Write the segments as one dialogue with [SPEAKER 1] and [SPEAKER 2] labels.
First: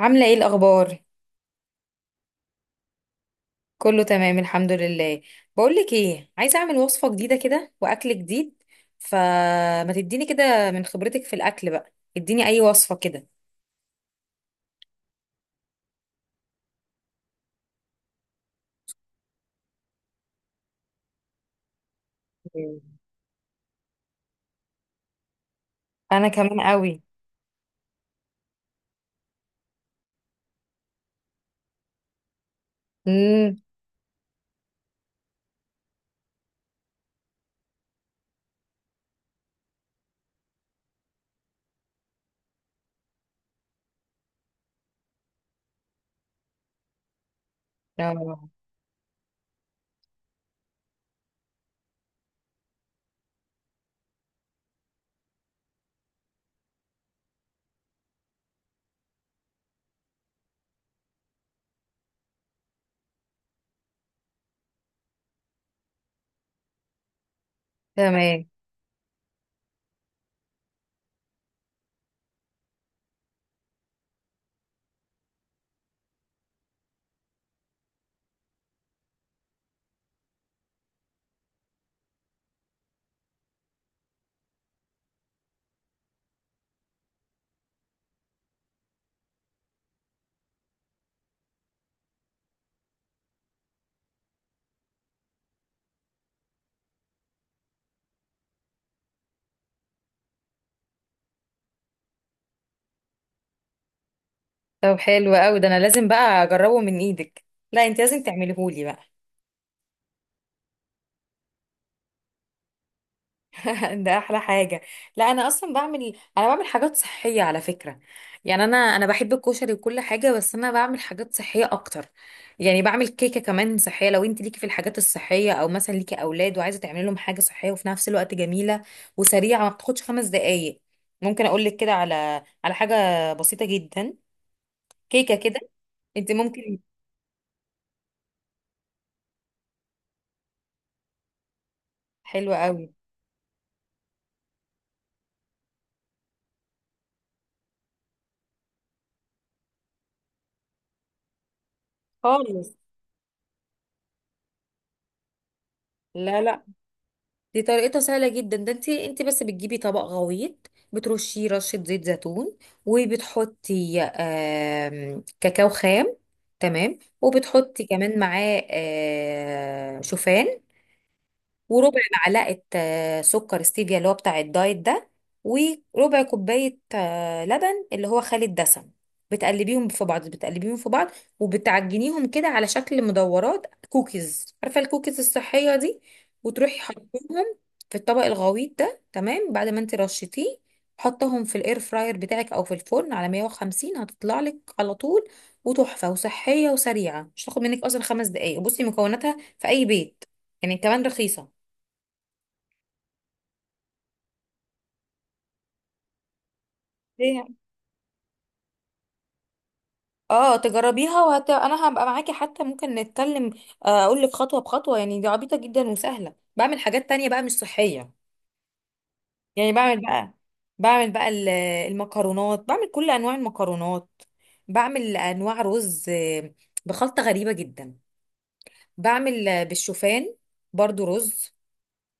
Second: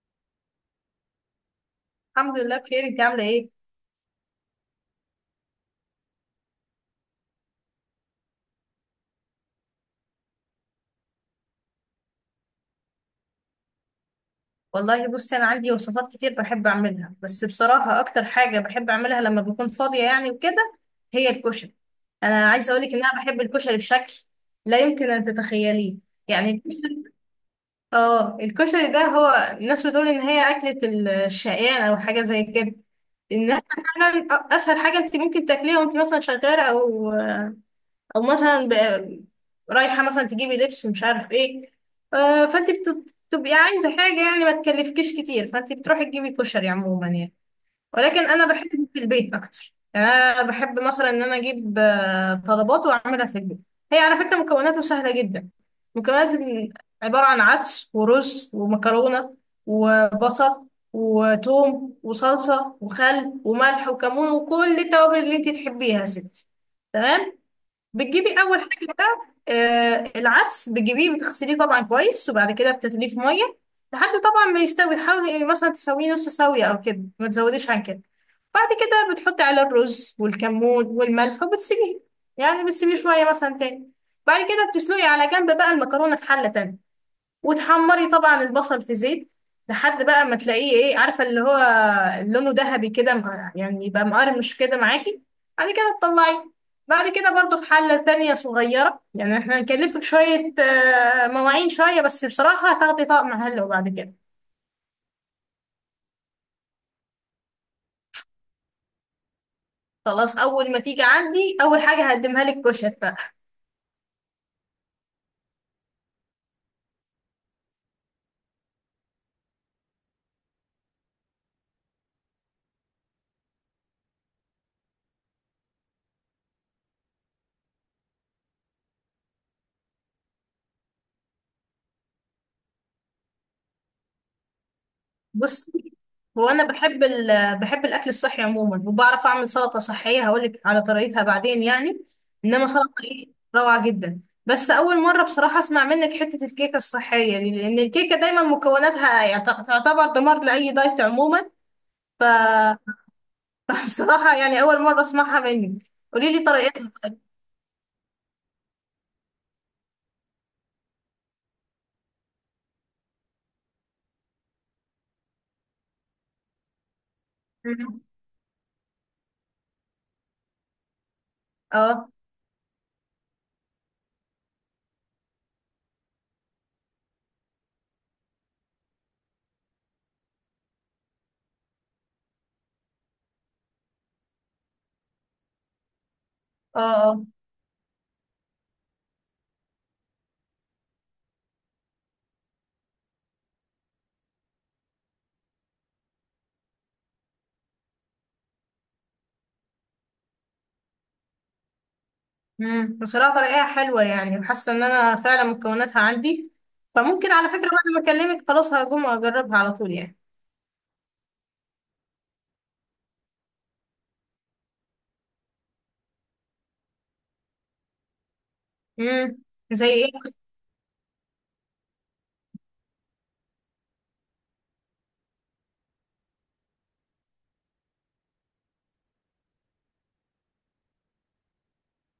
[SPEAKER 1] عاملة ايه الأخبار؟
[SPEAKER 2] الحمد لله بخير، انت عامله ايه؟
[SPEAKER 1] كله تمام، الحمد لله. بقولك ايه، عايزة أعمل وصفة جديدة كده وأكل جديد، فما تديني كده من خبرتك في الأكل بقى، اديني أي وصفة كده.
[SPEAKER 2] والله بصي، انا عندي وصفات كتير بحب اعملها، بس بصراحه اكتر حاجه بحب اعملها لما بكون فاضيه يعني وكده هي الكشري. انا عايزه اقول لك
[SPEAKER 1] مم.
[SPEAKER 2] ان انا بحب الكشري بشكل لا يمكن ان تتخيليه.
[SPEAKER 1] أنا كمان
[SPEAKER 2] يعني
[SPEAKER 1] قوي.
[SPEAKER 2] اه الكشري ده، هو الناس بتقول ان هي اكله الشقيان او حاجه زي كده.
[SPEAKER 1] امم.
[SPEAKER 2] انها فعلا اسهل حاجه انت ممكن تاكليها وانت مثلا شغاله او مثلا رايحه مثلا تجيبي لبس ومش عارف ايه. فانت بتبقي عايزه حاجه، يعني ما تكلفكيش كتير، فانت بتروحي تجيبي كشري عموما يعني. ولكن
[SPEAKER 1] آه،
[SPEAKER 2] انا بحب في البيت اكتر، يعني انا بحب مثلا ان انا اجيب طلبات واعملها في البيت. هي على فكره مكوناته سهله جدا. مكونات عباره عن عدس ورز ومكرونه وبصل وتوم وصلصه وخل وملح وكمون وكل التوابل اللي انت تحبيها يا ستي. تمام. بتجيبي
[SPEAKER 1] تمام.
[SPEAKER 2] اول حاجه بقى آه العدس، بتجيبيه بتغسليه طبعا كويس، وبعد كده بتغليه في ميه لحد طبعا ما يستوي. حاولي مثلا تسويه نص سويه او كده، ما تزوديش عن كده. بعد كده بتحطي على الرز والكمون والملح وبتسيبيه، يعني بتسيبيه شويه مثلا تاني. بعد كده بتسلقي على جنب بقى المكرونه في حله تانية، وتحمري طبعا البصل في زيت لحد بقى ما تلاقيه ايه عارفه اللي هو لونه ذهبي كده، يعني يبقى مقرمش كده معاكي. بعد كده تطلعيه. بعد كده برضو في حله تانية صغيره، يعني احنا هنكلفك شويه مواعين شويه، بس بصراحه هتاخدي طقم حلو بعد كده.
[SPEAKER 1] طب حلو قوي ده، أنا لازم بقى أجربه من إيدك، لا أنت لازم تعمليهولي بقى.
[SPEAKER 2] خلاص اول ما تيجي عندي اول حاجه هقدمها لك كشك.
[SPEAKER 1] ده احلى حاجه. لا، انا اصلا بعمل، انا بعمل حاجات صحيه على فكره. يعني انا بحب الكشري وكل حاجه، بس انا بعمل حاجات صحيه اكتر. يعني بعمل كيكه كمان صحيه لو انت ليكي في الحاجات الصحيه، او مثلا ليكي اولاد وعايزه تعملي لهم حاجه صحيه وفي نفس الوقت جميله وسريعه ما بتاخدش 5 دقائق. ممكن اقول لك كده على حاجه بسيطه جدا، كيكه كده.
[SPEAKER 2] بص،
[SPEAKER 1] انت
[SPEAKER 2] هو انا
[SPEAKER 1] ممكن.
[SPEAKER 2] بحب الاكل الصحي عموما، وبعرف اعمل سلطه صحيه، هقولك على طريقتها بعدين يعني.
[SPEAKER 1] حلوه
[SPEAKER 2] انما
[SPEAKER 1] قوي.
[SPEAKER 2] سلطه ايه، روعه جدا. بس اول مره بصراحه اسمع منك حته الكيكه الصحيه دي، لان الكيكه دايما مكوناتها تعتبر دمار لاي دايت عموما. ف
[SPEAKER 1] خالص.
[SPEAKER 2] بصراحه يعني اول مره اسمعها منك. قولي
[SPEAKER 1] لا
[SPEAKER 2] لي
[SPEAKER 1] لا،
[SPEAKER 2] طريقتها.
[SPEAKER 1] دي طريقتها سهلة جدا. ده انت بس بتجيبي طبق غويط، بترشيه رشة زيت زيتون، وبتحطي كاكاو خام، تمام. وبتحطي
[SPEAKER 2] مم.
[SPEAKER 1] كمان معاه شوفان، وربع
[SPEAKER 2] اه،
[SPEAKER 1] معلقة سكر ستيفيا اللي هو بتاع الدايت ده، وربع كوباية لبن اللي هو خالي الدسم. بتقلبيهم في بعض، وبتعجنيهم كده على شكل مدورات كوكيز، عارفة الكوكيز الصحية دي، وتروحي
[SPEAKER 2] اه. اه.
[SPEAKER 1] حطيهم في الطبق الغويط ده، تمام، بعد ما انت رشيتيه. حطهم في الاير فراير بتاعك او في الفرن على 150، هتطلع لك على طول، وتحفة وصحية وسريعة، مش هتاخد منك اصلا 5 دقايق. بصي مكوناتها في اي بيت، يعني كمان رخيصة.
[SPEAKER 2] بصراحة طريقة حلوة، يعني وحاسة ان انا فعلا مكوناتها عندي، فممكن على
[SPEAKER 1] ليه؟
[SPEAKER 2] فكرة بعد ما اكلمك خلاص هقوم اجربها على طول يعني.
[SPEAKER 1] اه تجربيها انا هبقى معاكي، حتى ممكن نتكلم، اقول لك خطوه بخطوه، يعني دي عبيطه جدا وسهله. بعمل حاجات تانية بقى مش صحيه.
[SPEAKER 2] امم
[SPEAKER 1] يعني
[SPEAKER 2] زي
[SPEAKER 1] بعمل
[SPEAKER 2] ايه؟
[SPEAKER 1] بقى بعمل بقى ال- المكرونات، بعمل كل انواع المكرونات، بعمل انواع رز بخلطه غريبه جدا. بعمل بالشوفان، برضو رز،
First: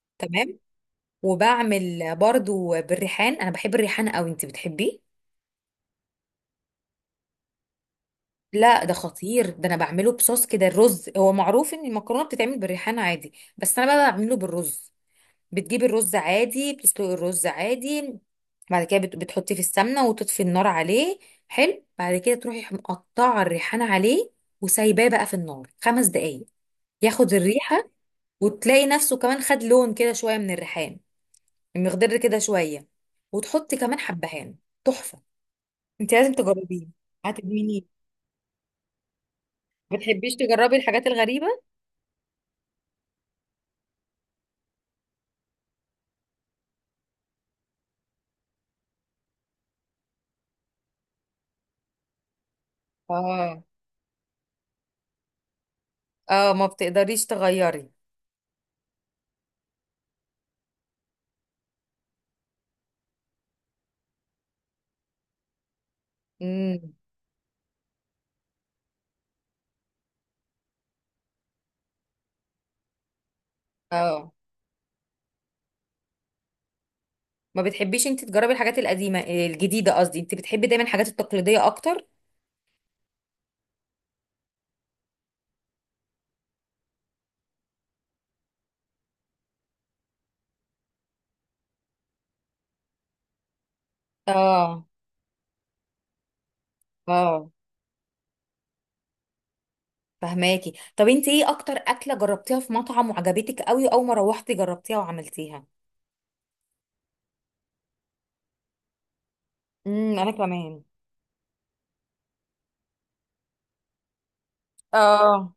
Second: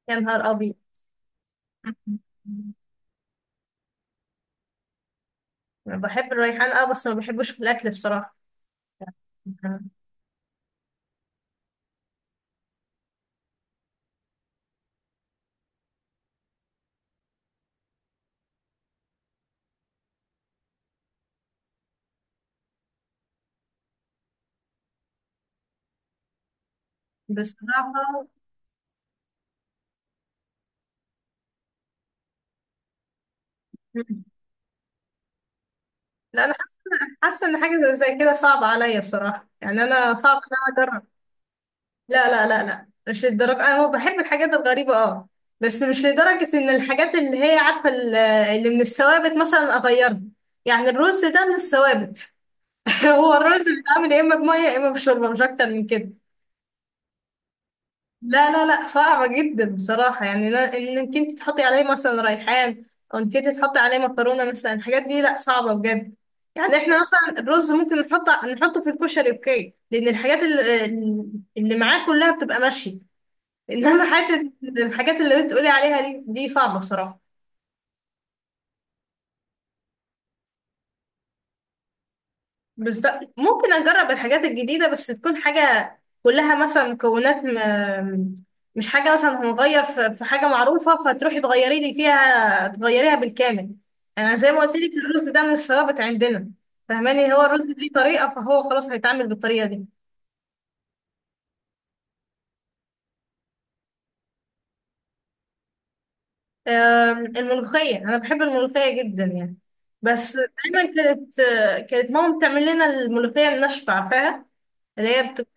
[SPEAKER 2] يا نهار
[SPEAKER 1] تمام.
[SPEAKER 2] ابيض.
[SPEAKER 1] وبعمل برضو بالريحان، انا بحب الريحان قوي، انت بتحبيه؟
[SPEAKER 2] أنا بحب الريحان اه، بس ما بحبوش في الاكل بصراحة.
[SPEAKER 1] لا ده خطير، ده انا بعمله بصوص كده. الرز هو معروف ان المكرونه بتتعمل بالريحان عادي، بس انا بقى بعمله بالرز. بتجيبي الرز عادي، بتسلقي الرز عادي، بعد كده بتحطيه في السمنه وتطفي النار عليه. حلو، بعد كده تروحي مقطعه الريحان عليه، وسايباه بقى في النار 5 دقايق، ياخد الريحه.
[SPEAKER 2] بصراحة.
[SPEAKER 1] وتلاقي نفسه كمان خد لون كده شويه من الريحان المخضر كده شويه، وتحطي كمان
[SPEAKER 2] مم.
[SPEAKER 1] حبهان. تحفه. انت لازم
[SPEAKER 2] لا انا
[SPEAKER 1] تجربيه،
[SPEAKER 2] حاسة ان حاجة
[SPEAKER 1] هتدمنيه.
[SPEAKER 2] زي كده صعبة عليا بصراحة، يعني
[SPEAKER 1] ما
[SPEAKER 2] انا
[SPEAKER 1] بتحبيش
[SPEAKER 2] صعب ان
[SPEAKER 1] تجربي
[SPEAKER 2] انا
[SPEAKER 1] الحاجات
[SPEAKER 2] اجرب.
[SPEAKER 1] الغريبه؟
[SPEAKER 2] لا، لا، لا، لا، مش للدرجة، أنا هو بحب الحاجات الغريبة اه، بس مش لدرجة إن الحاجات اللي هي عارفة اللي من الثوابت مثلا أغيرها. يعني الرز ده من الثوابت. هو الرز
[SPEAKER 1] اه
[SPEAKER 2] بيتعمل يا إما بمية يا إما بشوربة، مش أكتر من كده.
[SPEAKER 1] اه، ما بتقدريش تغيري.
[SPEAKER 2] لا، لا، لا، صعبة جدا بصراحة، يعني إنك أنت تحطي عليه مثلا ريحان، أو إنك أنت تحطي عليه مكرونة مثلا، الحاجات دي لا، صعبة بجد. يعني
[SPEAKER 1] امم.
[SPEAKER 2] إحنا مثلا الرز ممكن نحطه في الكشري، أوكي، لأن الحاجات اللي معاه كلها بتبقى ماشية. انما
[SPEAKER 1] اه،
[SPEAKER 2] حته الحاجات اللي بتقولي عليها دي صعبه بصراحه.
[SPEAKER 1] ما بتحبيش انت تجربي الحاجات القديمه الجديده، قصدي انت بتحبي دايما الحاجات التقليديه اكتر.
[SPEAKER 2] بس ممكن اجرب الحاجات الجديده، بس تكون حاجه كلها مثلا مش حاجه مثلا هنغير في حاجه معروفه، فتروحي تغيري لي فيها تغيريها بالكامل. يعني انا زي ما قلت
[SPEAKER 1] اه
[SPEAKER 2] لك، الرز ده من الثوابت عندنا. فاهماني، هو
[SPEAKER 1] اه،
[SPEAKER 2] الرز ليه طريقه، فهو خلاص هيتعامل بالطريقه دي.
[SPEAKER 1] فهماكي. طب انت ايه اكتر اكله جربتيها في مطعم وعجبتك قوي اول ما روحتي جربتيها وعملتيها؟
[SPEAKER 2] الملوخيه، انا بحب الملوخيه جدا يعني.
[SPEAKER 1] انا
[SPEAKER 2] بس
[SPEAKER 1] كمان.
[SPEAKER 2] دايما كانت ماما بتعمل لنا الملوخيه الناشفه عارفاها، اللي هي
[SPEAKER 1] اه.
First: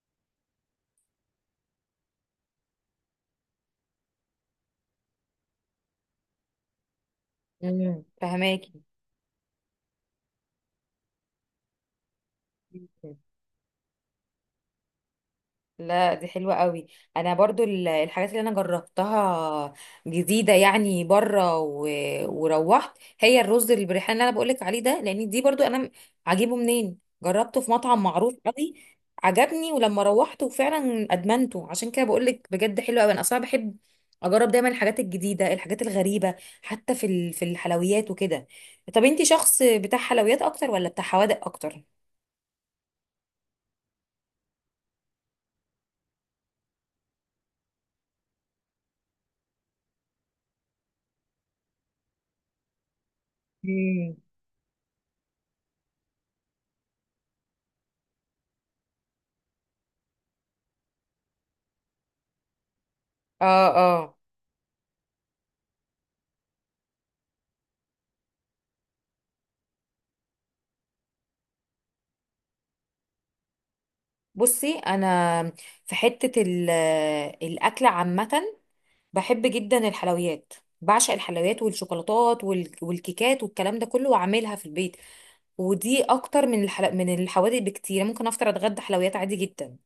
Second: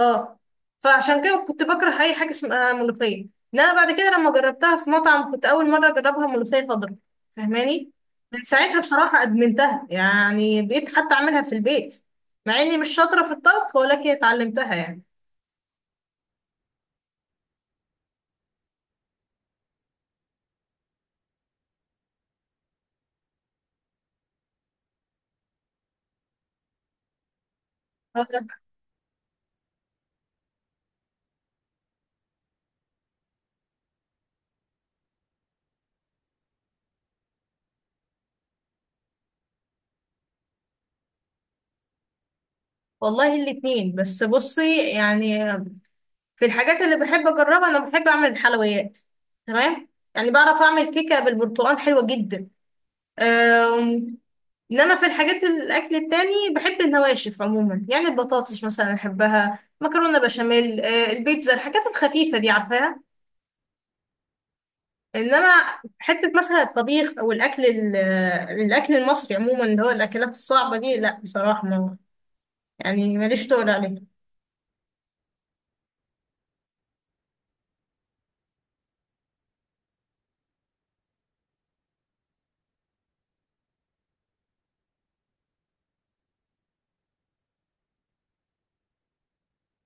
[SPEAKER 2] اه، فعشان كده كنت بكره اي حاجه اسمها ملوخيه. انما بعد كده لما جربتها في مطعم، كنت اول مره اجربها ملوخيه خضراء. فاهماني، من ساعتها
[SPEAKER 1] فهماكي.
[SPEAKER 2] بصراحه ادمنتها، يعني بقيت حتى اعملها في البيت، مع اني مش شاطره في الطبخ ولكن اتعلمتها يعني.
[SPEAKER 1] لا دي حلوة قوي. انا برضو الحاجات اللي انا جربتها جديدة يعني بره، وروحت، هي الرز بالريحان اللي انا بقولك عليه ده، لان دي برضو انا عاجبه منين، جربته في مطعم
[SPEAKER 2] آه،
[SPEAKER 1] معروف قوي، عجبني ولما روحت وفعلا ادمنته. عشان كده بقولك بجد حلو قوي، انا اصلا بحب اجرب دايما الحاجات الجديدة، الحاجات الغريبة، حتى في في الحلويات وكده. طب انتي شخص بتاع حلويات اكتر ولا بتاع حوادق اكتر؟
[SPEAKER 2] والله الاتنين، بس بصي يعني، في الحاجات اللي بحب اجربها انا بحب اعمل الحلويات، تمام. يعني بعرف اعمل كيكه بالبرتقال حلوه جدا.
[SPEAKER 1] مم.
[SPEAKER 2] اللي انا في الحاجات الاكل التاني بحب النواشف عموما، يعني البطاطس مثلا احبها، مكرونه بشاميل، البيتزا، الحاجات الخفيفه دي عارفاها.
[SPEAKER 1] اه اه،
[SPEAKER 2] انما حته مثلا الطبيخ او الاكل الاكل المصري عموما، اللي هو الاكلات الصعبه دي لا، بصراحه ما يعني ماليش تقول
[SPEAKER 1] بصي انا في حته الاكل عامه، بحب جدا الحلويات، بعشق الحلويات والشوكولاتات والكيكات والكلام ده كله، واعملها في البيت، ودي اكتر من من الحوادق بكتير. ممكن افطر اتغدى حلويات عادي جدا،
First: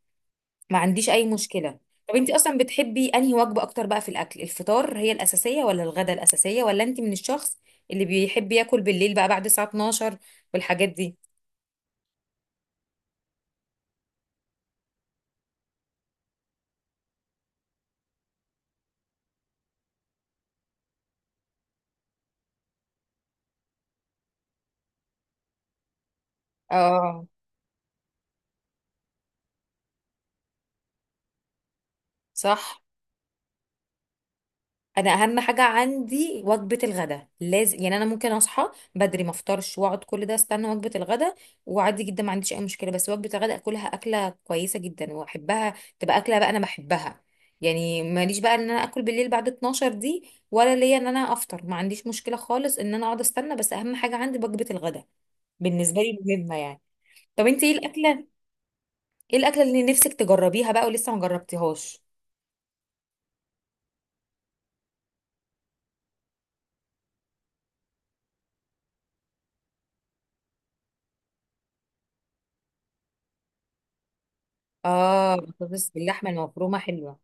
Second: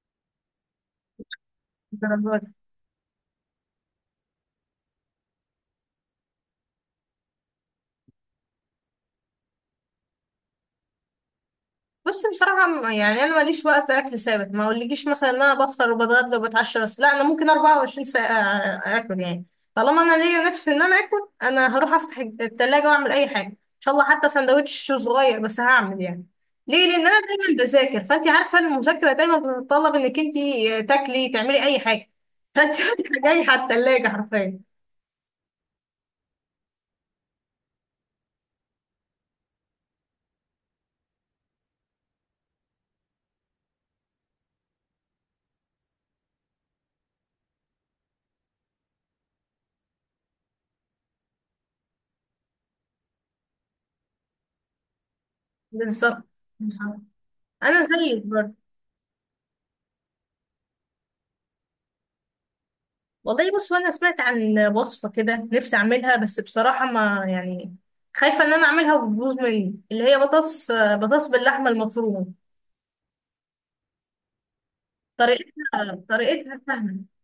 [SPEAKER 1] ما عنديش اي مشكله. طب انتي
[SPEAKER 2] عليها.
[SPEAKER 1] اصلا بتحبي انهي وجبه اكتر بقى في الاكل؟ الفطار هي الاساسيه ولا الغدا الاساسيه ولا انتي من الشخص اللي بيحب ياكل بالليل بقى بعد الساعه 12 والحاجات دي؟
[SPEAKER 2] بص بصراحة، يعني أنا ماليش وقت أكل ثابت. ما أقولكيش مثلا إن أنا بفطر وبتغدى وبتعشى، بس لا، أنا ممكن 24 ساعة آكل يعني. طالما أنا ليا نفسي إن أنا آكل، أنا هروح أفتح التلاجة وأعمل أي حاجة إن شاء الله، حتى سندوتش صغير بس هعمل يعني. ليه؟ لأن أنا
[SPEAKER 1] اه،
[SPEAKER 2] دايما بذاكر، فأنت عارفة المذاكرة دايما بتتطلب إنك أنت تاكلي تعملي أي حاجة. فأنت
[SPEAKER 1] صح،
[SPEAKER 2] رايحة جاية على التلاجة حرفيا.
[SPEAKER 1] انا اهم حاجه عندي وجبه الغداء لازم، يعني انا ممكن اصحى بدري ما افطرش واقعد كل ده استنى وجبه الغداء، وعادي جدا ما عنديش اي مشكله. بس وجبه الغداء اكلها اكله كويسه جدا، واحبها، تبقى اكله بقى انا بحبها. يعني ماليش بقى ان انا اكل بالليل بعد 12 دي، ولا ليا ان انا افطر، ما عنديش مشكله خالص ان انا اقعد استنى، بس اهم حاجه عندي وجبه الغداء بالنسبه لي
[SPEAKER 2] بالظبط،
[SPEAKER 1] مهمه يعني.
[SPEAKER 2] بالظبط.
[SPEAKER 1] طب انت ايه
[SPEAKER 2] أنا زيك
[SPEAKER 1] الاكله،
[SPEAKER 2] برضه.
[SPEAKER 1] ايه الاكله اللي نفسك تجربيها بقى ولسه ما جربتيهاش؟
[SPEAKER 2] والله بص، هو انا سمعت عن وصفه كده نفسي اعملها، بس بصراحه ما يعني خايفه ان انا اعملها وتبوظ مني، اللي هي بطاطس باللحمه المفرومه.
[SPEAKER 1] اه بطاطس
[SPEAKER 2] طريقتها
[SPEAKER 1] باللحمه
[SPEAKER 2] طريقتها
[SPEAKER 1] المفرومه
[SPEAKER 2] سهله.
[SPEAKER 1] حلوه.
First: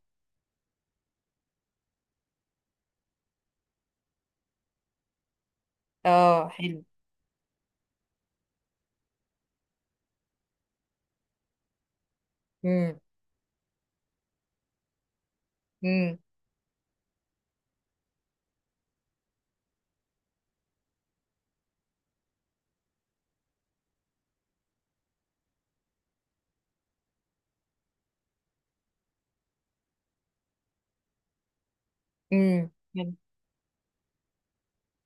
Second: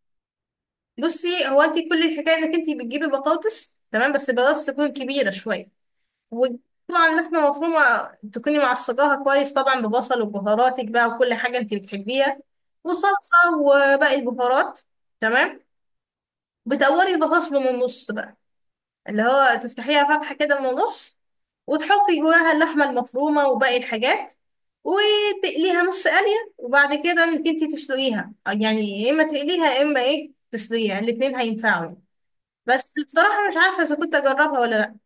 [SPEAKER 2] بصي هو انت كل الحكايه انك انت بتجيبي بطاطس، تمام، بس البطاطس تكون كبيره شويه،
[SPEAKER 1] اه حلو.
[SPEAKER 2] وطبعا لحمه مفرومه تكوني معصجاها كويس طبعا ببصل وبهاراتك بقى وكل حاجه انت بتحبيها،
[SPEAKER 1] إمم.
[SPEAKER 2] وصلصه وباقي البهارات، تمام.
[SPEAKER 1] امم.
[SPEAKER 2] بتقوري البطاطس من النص بقى، اللي هو تفتحيها فتحة كده من النص، وتحطي جواها اللحمة المفرومة وباقي الحاجات، وتقليها نص قلية، وبعد كده انك انتي تسلقيها، يعني يا اما تقليها يا اما ايه تسلقيها، يعني الاتنين هينفعوا يعني.
[SPEAKER 1] امم،
[SPEAKER 2] بس بصراحة مش عارفة اذا كنت اجربها ولا لا.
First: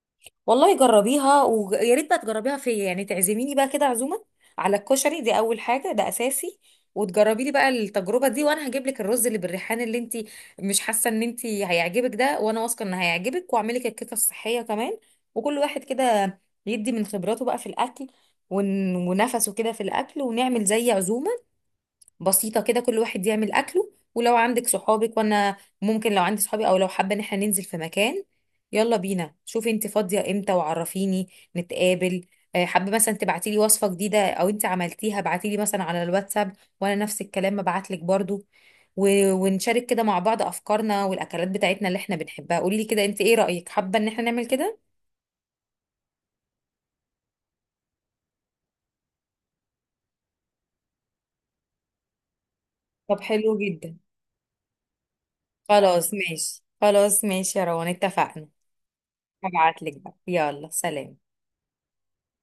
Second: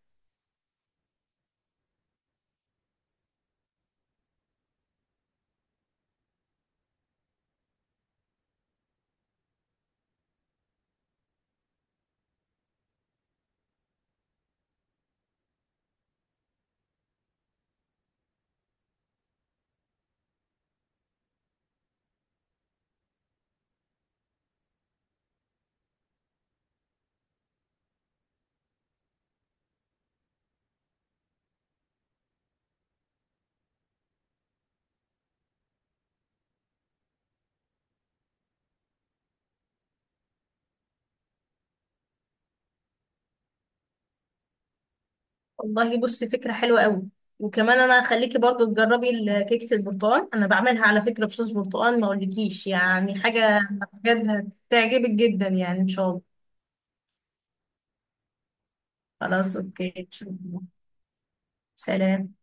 [SPEAKER 1] والله جربيها، ويا ريت بقى تجربيها فيا، يعني تعزميني بقى كده عزومه على الكشري، دي اول حاجه، ده اساسي. وتجربي لي بقى التجربه دي، وانا هجيب لك الرز اللي بالريحان اللي انت مش حاسه ان انت هيعجبك ده، وانا واثقه ان هيعجبك، واعمل لك الكيكه الصحيه كمان. وكل واحد كده يدي من خبراته بقى في الاكل، ونفسه كده في الاكل، ونعمل زي عزومه بسيطة كده، كل واحد يعمل أكله. ولو عندك صحابك، وأنا ممكن لو عندي صحابي، أو لو حابة إن احنا ننزل في مكان، يلا بينا، شوفي انت فاضية امتى وعرفيني نتقابل. حابة مثلا تبعتيلي وصفة جديدة أو انت عملتيها، ابعتيلي مثلا على الواتساب، وأنا نفس الكلام ببعتلك برضو، ونشارك كده مع بعض أفكارنا والأكلات بتاعتنا اللي احنا بنحبها. قوليلي كده انت ايه رأيك، حابة إن احنا نعمل كده؟
[SPEAKER 2] والله بصي فكرة حلوة قوي، وكمان انا هخليكي برضو تجربي كيكة البرتقال، انا بعملها على فكرة بصوص برتقال، ما اقولكيش
[SPEAKER 1] طب
[SPEAKER 2] يعني
[SPEAKER 1] حلو
[SPEAKER 2] حاجة.
[SPEAKER 1] جدا.
[SPEAKER 2] بجد هتعجبك جدا يعني ان شاء
[SPEAKER 1] خلاص
[SPEAKER 2] الله.
[SPEAKER 1] ماشي، خلاص ماشي يا روان، اتفقنا.
[SPEAKER 2] خلاص
[SPEAKER 1] هبعتلك
[SPEAKER 2] اوكي،
[SPEAKER 1] بقى،
[SPEAKER 2] شكراً.
[SPEAKER 1] يلا سلام.
[SPEAKER 2] سلام